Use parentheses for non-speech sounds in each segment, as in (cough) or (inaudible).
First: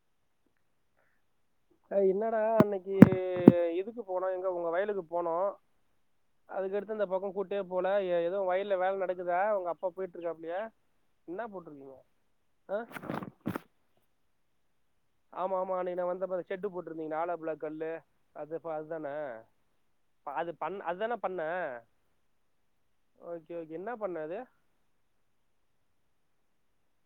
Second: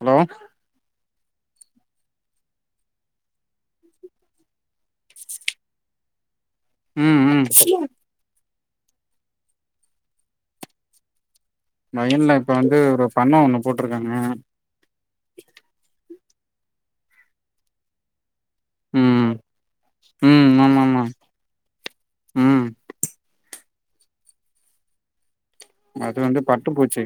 Hello அது என்னடா அன்னக்கி எதுக்கு போனோ எங்க உங்க வயலுக்கு போனோ அதுக்கடுத்து அந்த ம் பக்கோ ம் கூட்டே போல ஏ எதுவு வயல்ல வேல நடக்குதா உங்க அப்பா போயிட்டு இருக்காப்டியா என்ன போட்ருக்கீங்க வயல்ல இப்போ வந்து ஆ ஒரு பண்ண ஒன்று போட்டிருக்காங்க ஆமா ஆமா அன்னக்கி நா வந்தப்ப செட்டு போட்ருந்தீங்களே ஆலோ பிளாக் கல்லு அது இப்ப அதானே ம் அது ம் ஆமா பண்ண ஆமா அதான பண்ண ம் ஓகே ஓகே என்ன பண்ண அது அது வந்து பட்டு பூச்சி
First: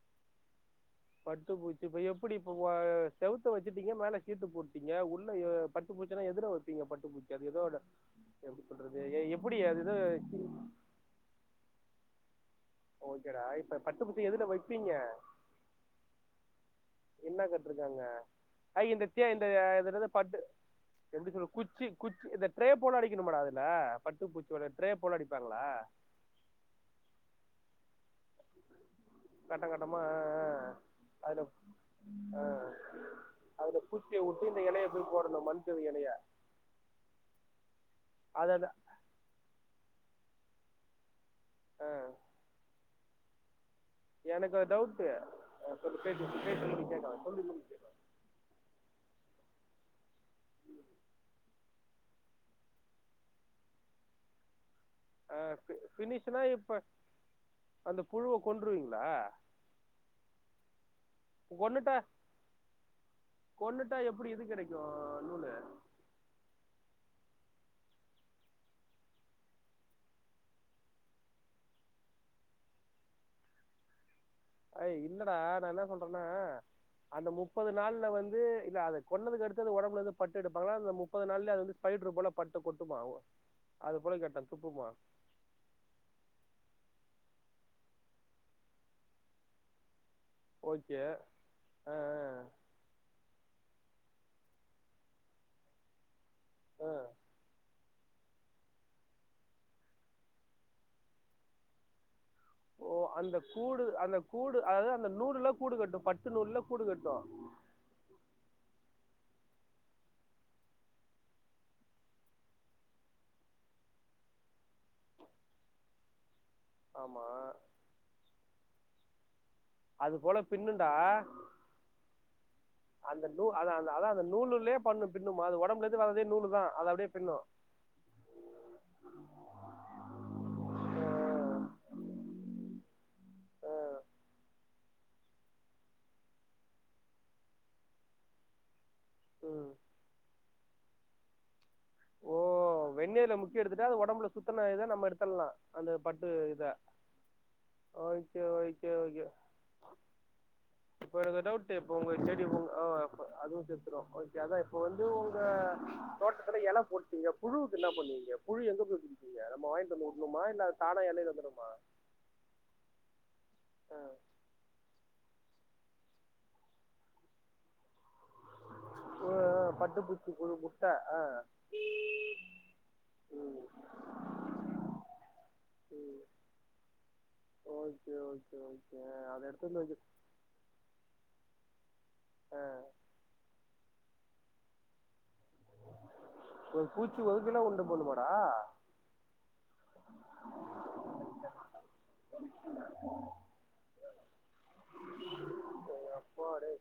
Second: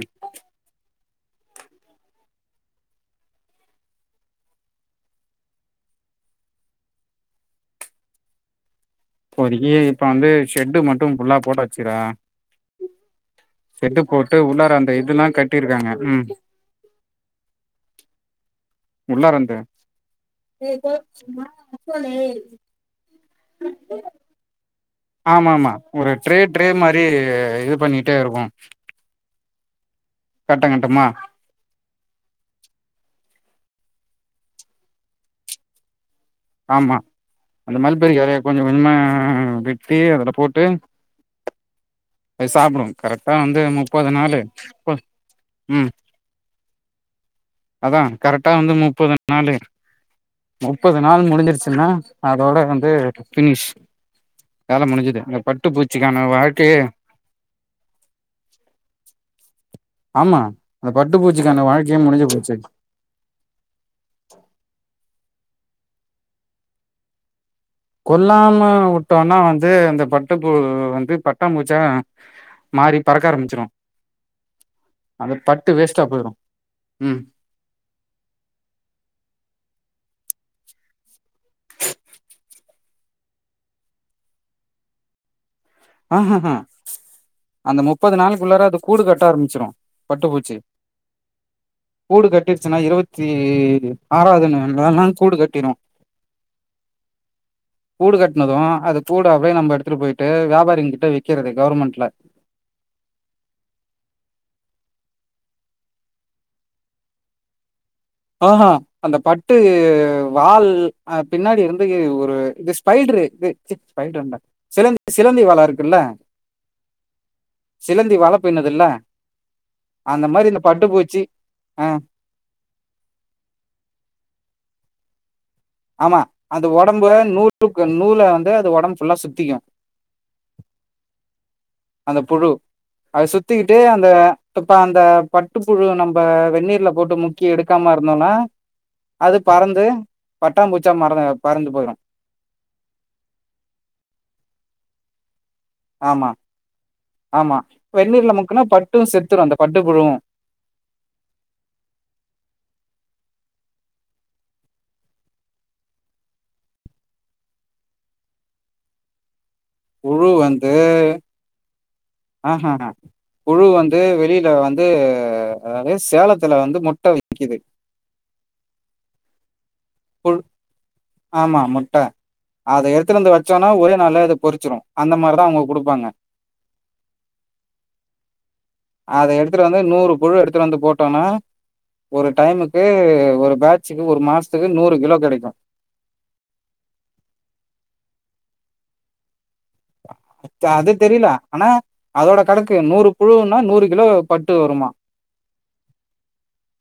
பட்டு பூச்சி இப்ப எப்டி இப்ப ஆ செவத்த வச்சுட்டீங்க மேலே சீட்டு போட்டீங்க உள்ள பட்டு பூச்சல்லா எதுல தீங்க பட்டுப்பூச்சி அது எதோட எப்டி சொல்றது எ எப்டி இப்போதக்கி அது எதோ இப்ப வந்து ஷெட்டு மட்டு ஃபுல்லா போட்டு வச்சிறே ஓகேடா இப்ப செட்டு பட்டு பூச்சி போட்டு எதுல உள்ளார வைப்பீங்க அந்த இதுல்லா கட்டிருக்காங்க ம் என்ன கட்டிருக்காங்க ஐ இந்த உள்ளார இந்த அந்த இதுலந்து பட்டு செண்டுக்குள்ள குச்சி குச்சி இந்த ட்ரே போல அடிக்கணுமாடா அதுல பட்டு பூச்சியோட ட்ரே போல ஆமா அடிப்பாங்களா ஆமா ஒரு ட்ரே ட்ரே மாரி இது பண்ணிட்டே இருக்கு கட்டங்கட்டமா கட்ட கட்டமா அதுல ஆ அதுல பூச்சிய விட்டு இந்த எலைய போய் போடணு மண்கவி எலைய ஆமா அந்த மல்பெரி எலைய கொஞ்ச அதான் கொஞ்சமா வெட்டி அதுல போட்டு ஆ, அது சாப்டு கரெக்டா வந்து முப்பது நாள் ம் பேச பேச சொல்லி கேட்டா சொல்லி முடிஞ்ச்சி அதா கரெக்டா வந்து முப்பது நாளு முப்பது நாள் முடிஞ்சிருச்சுன்னா அதோட வந்து பினிஷ் வேலை முடிஞ்சது இந்த பட்டு பூச்சிக்கான ஃபினிஷ்னா இப்ப வாழ்க்கையே அந்த புழுவ கொன்றுவீங்களா ஆமா அந்த பட்டுப்பூச்சிக்கான கொன்னுட்டா வாழ்க்கையே முடிஞ்சி போச்சி கொன்னுட்டா எப்படி இது கிடைக்கு அ நூலு கொல்லாம உட்டோன்னா வந்து இந்த பட்டுப்பு வந்து பட்டா பூச்சா மாறி பறக்க ஆரம்பிச்சிரு அய் அந்த இல்லடா நா பட்டு என்ன வேஸ்ட்டா சொல்றேன்னா போயிரு ம் அந்த மு முப்பது நாள்ல வந்து இத அத கொன்னதுக்கடுத்து உடம்புலருந்து பட்டு எடுப்பாங்கா அ முப்பது நாள்ல அது வந்து ஸ்பயிட்ரு போல பட்டு கொட்டுமா அது போல கேட்டே துப்புமா ஆஹ்ஹஹ அந்த முப்பது நாளுக்குள்ளார அது கூடு கட்ட ஆரம்பிச்சுரு பட்டுப்பூச் சே ஓகே ஆ கூடு கட்டி ஆ ச்சுனா இருவத்தி ஆறாவதுனு (unintelligible) கூடு கட்டிரு ஆ கூடு கட்டினது அது கூடாவே நம்ப எடுத்துட்டு போய்ட்டு வியாபாரி கிட்ட விக்கிறது கவர்மெண்ட்ல ஓ அந்த கூடு அந்த கூடு அதாவது அந்த நூடுல்ல கூடு கட்டு பட்டு நூல்ல கூடு கட்டு ஆமா அந்த பட்டு வால் அ பின்னாடிருந்து ஒரு இது ஸ்பைடரு இது பைட்டு வண்ட சிலந்தி சிலந்தி வல இருக்குல்ல ஆமா சிலந்தி வல பின்னுதுல்ல அது அந்த போல மாரி இந்த பின்னுண்டா பட்டுப்பூச்சி ஆ அந்த நூல் அத அந்த அதா அந்த நூலுல்லியே பண்ணு பின்னும்மா அது ஒடம்புல இந்து வர்ரதே நூலுதா அத அப்டியே பின்னு ருகு நூல வந்து அது உடம்பு ஃபுல்லா சுத்திக்கு அந்த புழு அது ஆ ஆ சுத்திக்கிட்டே அந்த இப்ப அந்த பட்டுப்புழு நம்ப வெந்நீர்ல போட்டு முக் கி எடுக்காம இருந்தோன்னா (inaudible) அது ம் பறந்து பட்டா பூச்சா மறந்து பறந்து போயிரு ஓ வெந்நீர்ல முக்கி எடுத்துட்டா அது ஒடம்புல சுத்தன இத நம்ம எடுத்தற்லா ஆமா ஆமா வெந்நீர்ல ஓகே முக்குனா ஓகே பட்டு ஓகே செத்துரு அந்த பட்டு புழுவு இப்ப எனக்கு ஒரு டவுட்டு இப்ப உங்க செடி உ ஓ அப்ப அதுவு செத்துரு ஓகே அதா இப்ப வந்து உங்க தோட்டத்துல எல போட்டிங்க புழுக்கு என்ன பண்ணுவீங்க புழு எங்க போயி பிடிப்பீங்க நம்ம வாய்ட் உள்ள வுடணுமா இல்ல அது தானா எலேலழுதணுமா ஆ ஹ புழு ஆ வந்து வெளில வந் இது அதாவது சேலத்துல வந்து முட்ட விக்குது உ பட்டு பூச்சி புழு முட்ட ஆ ஆமா முட்டை அத எடுத்துனு வந்து ம் வச்சோனா ஒரே நாள்ல அது பொறிச்சிரு அந்த மாரிதா அவுங்க குடுப்பாங்க ம் ஓகே ஓகே ஓகே அத எடுத்துட்டு வந்து நூறு புழு எடுத்துட்டு வந்து போட்டோனா ஒரு ஆ டைமுக்கு ஒரு பேட்சுக்கு ஒரு மாசத்துக்கு நூறு கிலோ கெடைக்கு ஒரு பூச்சி ஒரு ஒரு கிலோ உண்டு பண்ணுமாடா ச அது தெரில ஆனா அதோட கணக்கு நூறு புழுன்னா நூறு கிலோ பட்டு வருமா டே யேப்பா டே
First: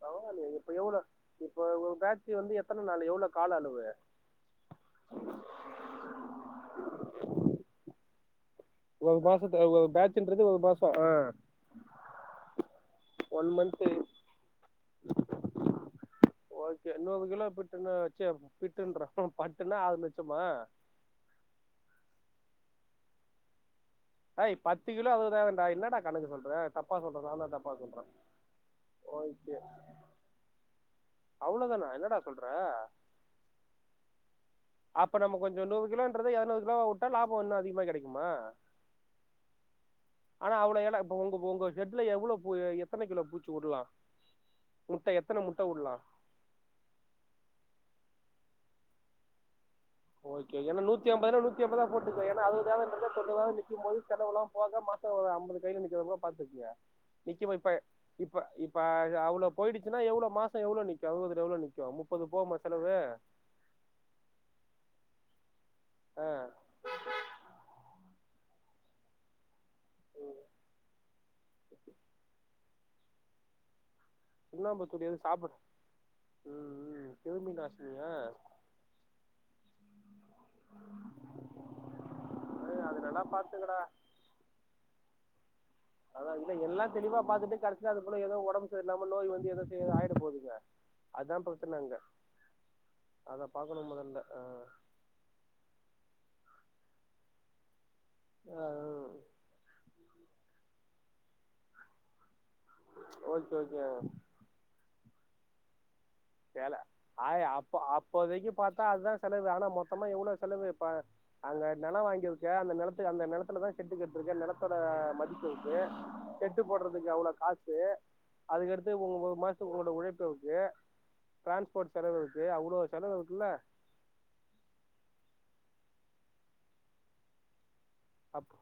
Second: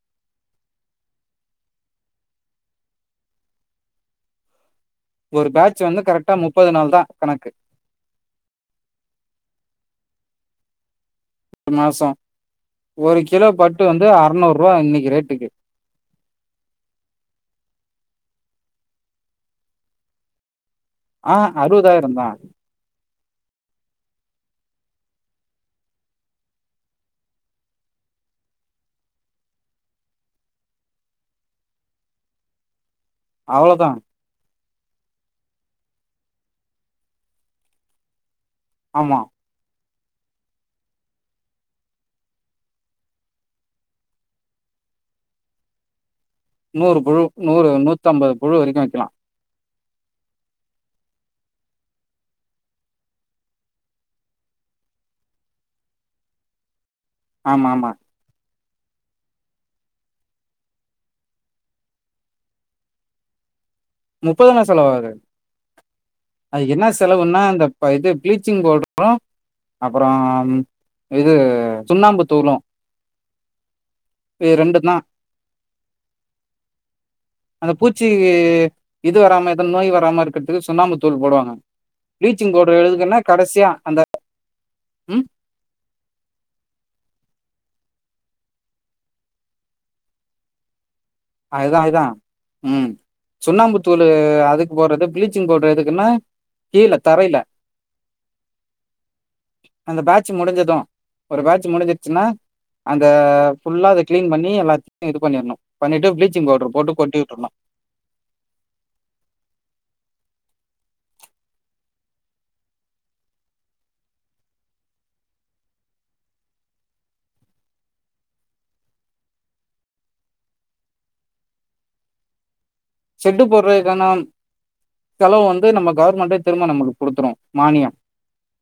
பரவால்லியே இப்ப எவ்ளோ இப்போ உ பேட்ச் வந்து எத்தன நாள் எவ்ளோ கால அளவு ஒரு பேட்ச் வந்து கரெக்டா முப்பது நாள் தா கணக்கு ஒரு மாசத்துல ஒரு பேட்ச்ன்றது ஒரு மாசோ ஆ ஒரு மாசோ ஒரு ஒன் கிலோ பட்டு மந்த் வந்து அறநூறு ரூவா இன்னைக்கி ரேட்டுக்கு ஓகே நூறு கிலோ பிட்டுன்னு வச்சு பிட்டுன்றே பட்டுனா ஆறு லச்சமா ஆ அறுவதாயிர தா ஹேய் பத்து கிலோ அதுதான்டா என்னடா கணக்கு சொல்ற தப்பா சொல்றே நா தா தப்பா சொல்றே ஓகே அவ்ளோதானா என்னடா சொல்ற அவ்ளோதா அப்ப நம்ம கொஞ்சோ நூறு இன்றத எர்நூர் கிலோவா உட்டா லாபம் இன்னூ லாபம் அதிகமா கிடைக்குமா ஆமா (inaudible) ஆனா அவ்ளே எல இப்ப உங்க உங்க ஷெட்ல எவ்வளோ பூ எத்தன கிலோ பூச்சி வுட்லா முட்ட எத்தன முட்ட வுல்லா நூறு புழு நூறு நூத்தம்பது புழு வரைக்கு வக்கலா ஓகே ஏன்ன நூத்தி எம்பதுன்னா நூத்தி எம்பதா போட்டுக்கே ஏன்னா அறுவது தேவ இன்றத தொன்னூரூபாவா நிக்கும் போது செலவுல்லா போக மாசெ கிட்ட ஒரு அம்பது கையில நிக்கிற மாரி பாத்துக்குங்க நிக்கமா ஆமா இப்ப ஆமா இப்ப இப்ப அ அது அவ்ளோ போயிடுச்சுனா எவ்ளோ மாசோ எவ்ளோ நிக்கு அறுவதுல எவ்ளோ நிக்கு முப்பது போமா செலவு முப்பது மண செலவாகாது அ அது என்ன செலவுன்னா அந்த ப இது பிளீச்சிங் பவுடரூ அப்புறம் இது சுண்ணாம்பு தூளூ ரெண்டு தான் சுண்ணாம்புத்தூள் எது சாப்பிட ம் ம் கிருமி அந்த பூச்சி நாசினியா இது வராம எதனா நோய் வராம இருக்கிறதுக்கு சுண்ணாாமு தூள் போடுவாங்க பிளீச்சிங் பவுட்ர் ஏய், அது எழுதுக்குனா நல்லா கடசியா பாத்துக்கடா அந்த ம் அதான் இல்ல எல்லாம் தெளிவா பாத்துட்டு கடைசியா அதா இல்ல எல்லா தெளிவா பார்த்துட்டு கடசில அதுபோல ஏதோ ஒடம்பு சரியில்லாம நோய் வந்து எதோ செய்ய ஆயிட போகுதுங்க (inaudible) பிரச்சனை அதுதா அங்க அதுதா ம் அத பாக்கணும் சுண்ணாம்புத்தூள் முதல்ல அதுக்குப் போட்றது ப்பிளீச் ப்ளீச்சிங் பஸ்டர் எதுக்குன்னா கீல தரையிலெ (unintelligible) அந்த பேட்ச் முடிஞ்சதூ ஒரு பேட்ச் முடிஞ்சிருச்சுன்னா அந்த ஓகே ஓகே ஃபுல்லா அத கிளீன் பண்ணி எல்லாத்தையூ இது பண்ணிட்ணோ பண்ணிட்டு ப்ளீச் சேல ஆய் அப்ப அப்போதைக்கு பார்த்தா அதுதா செலவு ஆனா மொத்தமா எவ்ளோ செலவு இப்ப அங்க நிலம் வாங்கியிருக்க அந்த நிலத்து அந்த நிலத்துல தான் செட்டு கட்டுருக்கே நிலத்தோட மதிப்பு இருக்கு செட் ட்டு போட்றதுக்கு அவ்ளோ காசு அதுக்கடுத்து உங்க ஒரு ஒரு மாசத்துக்கு உங்களோட உழைப்பு இருக்கு டிரான்ஸ்போர்ட் செலவு இருக்கு அவ்ளோ ஷெட்டு போடுறதுக்கான செலவு வந்து நம்ம கவர்மெண்ட திரும்ப நம்மளுக்கு கொடுத்துரும் மானியம் அப்போ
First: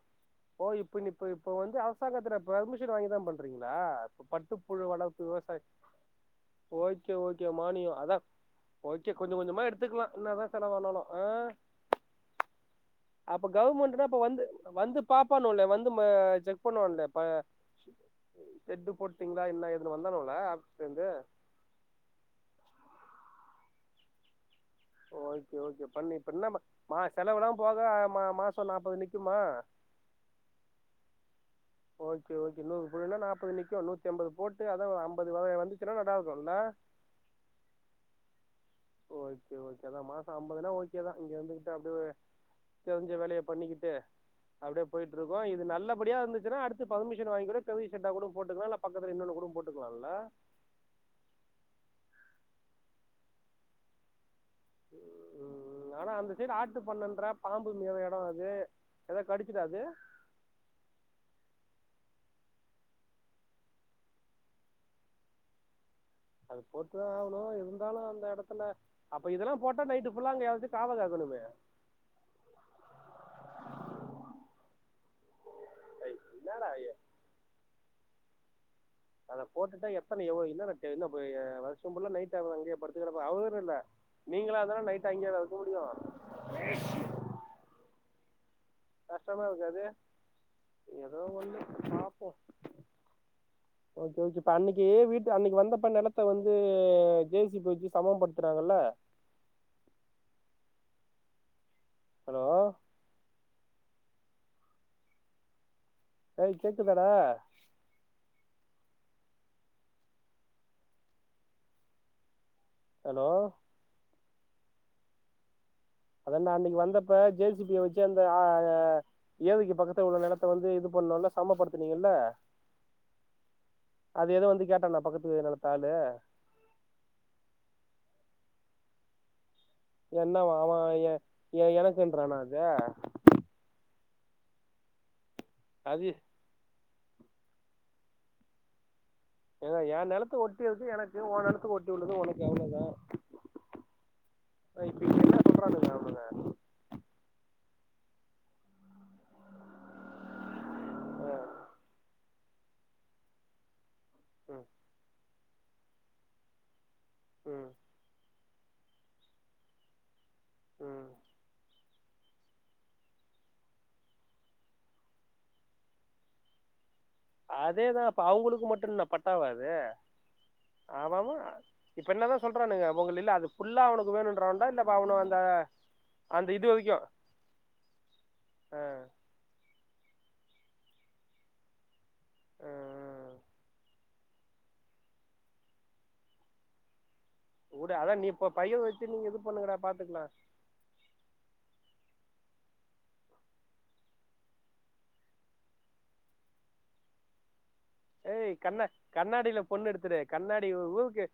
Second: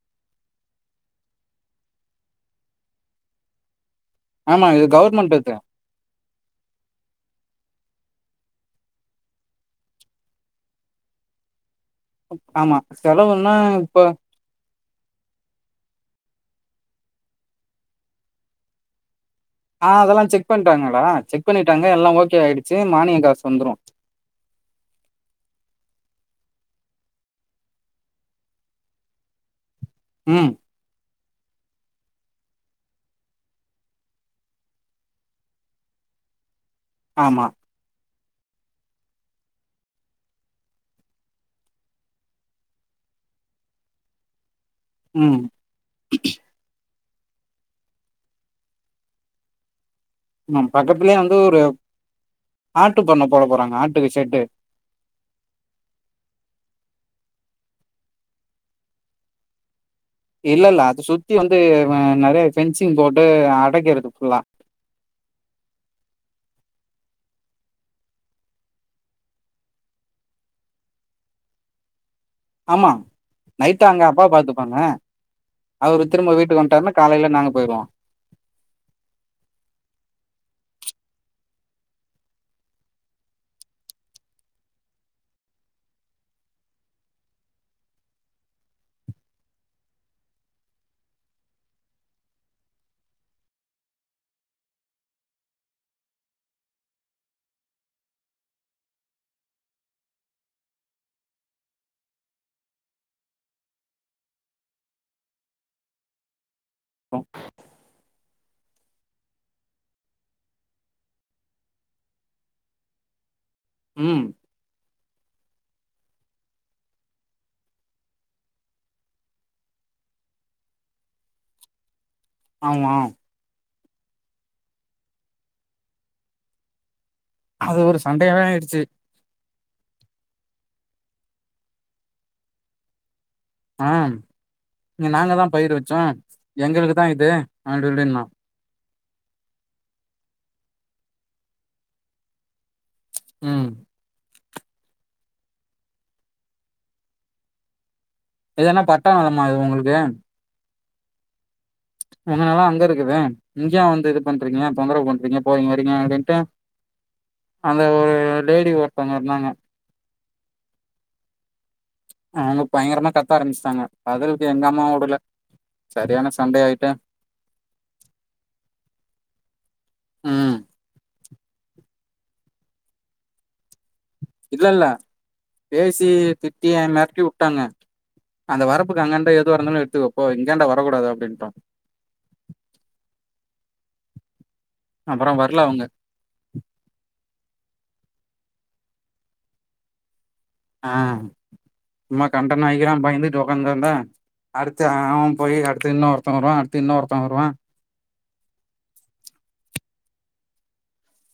ஓ இப்போ நீ இப்போ இப்போ வந்து அரசாங்கத்தில் பெர்மிஷன் வாங்கி தான் பண்ணுறீங்களா இப்ப ஆமா இது பட்டுப்புழு வளர்ப்பு கவர்மெண்ட் இது விவசாயம் ஓக்கே ஓக்கே மானியம் அதா ஓகே கொஞ்சே கொஞ்சமா எடுத்துக்கலா என்னாதா கடே வாங்னாலூ அ ஆமா செலவுன்னா கவர்மெண்ட்னா இப்ப அப்ப வந்து வந்து பாப்பானுல்ல வந்து செக் பண்ணுவானுங் இல்ல ஷொட்டு போட் முட்ச்சீட்ங்களா இன்ன ஆ எதுல அதெல்லா வந்தாலும்லல செக் பண்ட்டாங்கடா இருந்து செக் பண்ணிட்டாங்க எல்லா ஓகே ஆயிடுச்சு மானியே காசு வந்துரோ ஓகே ஓகே பண்ணி இப்ப என்ன மா செலவுெலாம் போக மா மாசம் நாப்பது நிக்குமா ம் ஓகே ஓகே நூறு போட்டா நாற்பது நிக்கூ நூத்தி எம்பது போட்டு அததுான் ஒரு அம்பது வ வந்துச்சுன்னா நல்லா இருக்கும்ல ஆமா ஓகே ஓகேதான் மாசம் அம்பதுன்னா ஓகேதா இங்க வந்துகிட்டு அப்படிய தெரிஞ்ச வேலையை பண்ணிக்கிட்டு அப்படியே போயிட்டு ம் இருக்கோம் இது நல்லபடியா இருந்துச்சுன்னா அடுத்து வித் பர்மிஷன் வாங்கி கூட பெரீயா ஷெட்டா கூட போட்டுக்கலாம் இல்ல பக்கத்துல இன்னொன்னூ கூட போட்டுக்கலா ம் பக்கத்துலயே வந்து ஒரு ஆட்டு பண்ண போட போறாங்க ஆட்டுக்கு ஷட்டு ம் உம் ம் ஆனா அந்த சைடு ஆட்டு பண்ணன்றற பாம்பு மேய்ற எடம் அது எதாவ் கடிச்சிடாது இல்ல இல்ல அது சுத்தி வந்து நிறைய பென்சிங் போட்டு அடைக்கிறது புல்லா அது போட்டுதான் ஆவ்ணூ அந்த இருந்தாலும் அந்த இடத்துல அப்ப இதெல்லா போட்டா நைட்டு ஃபுல்லா அங்க யாராச்சு காவ காக்கனுமே ஆமா நைட்டு அங்க அப்பா பாத்துப்பாங்க அவரு ஏய், திரும்ப வீட்டுக்கு என்னடா வந்ட்டாருன்னா இது? காலைல நாங்க போயிருவோ அத போட்டுட்டா எத்தன எவ்வோ என்னன்ன டே என்ன பயே வருஷோ ஃபுல்லா நைட் அவெ அங்கேயே படுத்துக்கெடப்பா அவரு இல்ல நீங்களா இருந்தாலு நைட் அங்கேவா இருக்க முடியு கஷ்டமா இருக்காது ஏதோ ஒன்னு பாப்போ ஓகே ஓகே இப்ப அன்னைக்கி வீட்டு அன்னைக்கி வந்தப்ப நிலத்த வந்து ஜே சி பி வச்சு சமம் படுத்துனாங்கல்ல ஹலோ (unintelligible) கேக்குதாடா ஹலோ ம் அதாண்டா அன்னைக்கி வந்தப்ப ஜே சி பி வச்சு அந்த ஆ (unintelligible) ஏரிக்கு பக்கத்துல உள்ள நெலத்த வந்து இது பண்ணோன சமப்படுத்துனீங்கல்ல ஆமா அது எதுவு வந்து கேட்டான்னா பக்கத்து நெலத்து ஆளு அது ஒரு சண்டையாவே ஆயிடுச்சு என்ன மாமா ஏ ஏ எனக்குன்றானா அது ஆ இங்க நாங்க தா பயர் வச்சோ அது எங்களுக்கு தா இது அப்டி இப்டினா ஏங்க எ நெலத்த ஒட்டி இருக்கு எனக்கு ஓ நெலத்த ஒட்டி உள்ளது உனக்கு அவ்ளதா ம் இப்ப என்ன சொல்றானுங்க அவனுங்க எதன்னா பட்டா வர்னம்மா இது உங்களுக்கு ஆ உங்கனாலாதா அங்க இருக்குது இங்கேயு வந்து இது ஆ பண்றீங்க ம் தொந்தரவு பண்றீங்க போறீங்க வரீங்க அப்டின்ட்டு ம் அந்த ஒரு லேடி ஒருத்தவங்க இருந்தாங்க ம் அவங்க பயங்கரமா கத்த ஆரம்பச்சிட்டாங்க பதுலுக்கு எங்க அம்மா வுடுல செரியான சண்டே ஆயிட்டே அதேதா அப்ப அவங்களுக்கு மட்டு என்ன பட்டாவா அது ம் அத அத இப்ப என்ன தா சொல்றனுங்க உங்க இல்ல அது ஃபுல்லா அவக்கு வேணுன்னு இல்ல இல்ல பேசி அந்த இது திட்டி வரைக்கு மிரட்டிவுட்டாங்க அந்த ஆ வரப்புக்கு அங்கின்டு எதுவா இருந்தாலு எடுத்து வைப்போ இங்க ஏண்டா வரக்கூடாது அப்டின்ட்டாங்க ஆ அப்பற வர்ல அவுங்க வுடு அதா நீ இப்ப பைய வச்சு நீங்க இது பண்ணுங்கடா பாத்துக்கலா ஆ சும்மா கண்டா நாய்க்கில்லா பயந்துட்டு உக்காந்துருந்தா அடுத்து அவ போய் அடுத்து இன்னொருந்த வருவா அடுத்து இன்னொருத்த வருவா ஏய் கண்ணா கண்ணாடில பொண்ணு எடுத்துரு கண்ணாடி ஊருக்கு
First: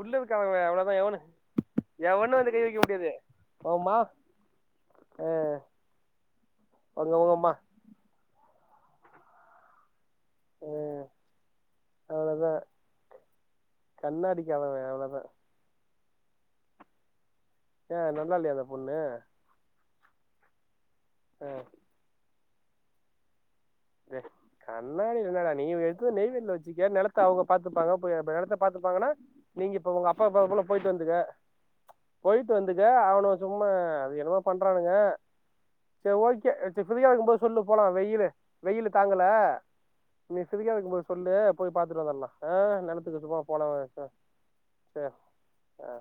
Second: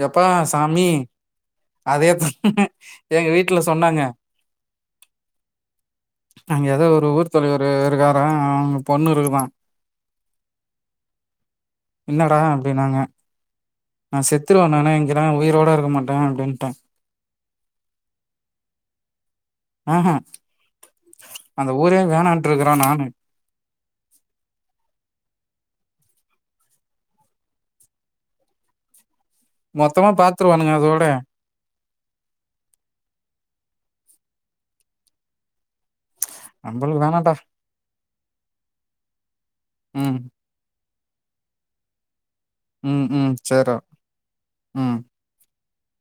உள்ள எப்பா இருக்கவன் சாமி அவ்ளோதா எவனு அதேதா எவனு வந்து கை வைக்க முடியாது எங்க வீட்ல உங்கம்மா சொன்னாங்க அங்க ஏதோ ஒரு உங்க ஊர் உங்கம்மா தலைவரு இருக்காரா அவ்ங்க பொண்ணு இருக்குதா என்னடா அவ்ளோதா அப்டின்னாங்க நா செத் கண்ணாடிக்கு த்துருவ அவன் நானு இங்கே அவ்ளோதா நானு உயிரோட இருக்க மாட்டே அப்டின்ட்டே ஏ நல்லா இல்லையா அந்த பொண்ணு ம்ஹ் ஆ அந்த ஊரே வேணாட்டுருக்குறே நானு வே கண்ணாடி இல்லடா நீ எத்து நெய்வேலில்ல வச்சுக்க நெலத்த அவுக பாத்துப்பாக ப்ப ப நெலத்த பாத்துப்பாகன்னா நீங்க இப்ப மொத்தமா உங்க அப்பாவ பாக்கலா பாத்துருவானுங்க போயிட்டு அதோட வந்துக போயிட்டு வந்துக்க அவுனுக சும்மா அது என்னமாோ பண்றானுங்க சேர் ஓக் கே நம்மளுக்கு வேணான்டா குளியவக்கும்போது சொல்லு போலா வெயிலு வெயிலு தாங்கல ம் பிரியா இருக்கும் போது சொல்லு போய் பாத்துட்டு வந்தர்ல்லாம் ஆ ம் ம் நனத்துக்கட்ப்பமா போல சேர்ரா ம் ச அ அ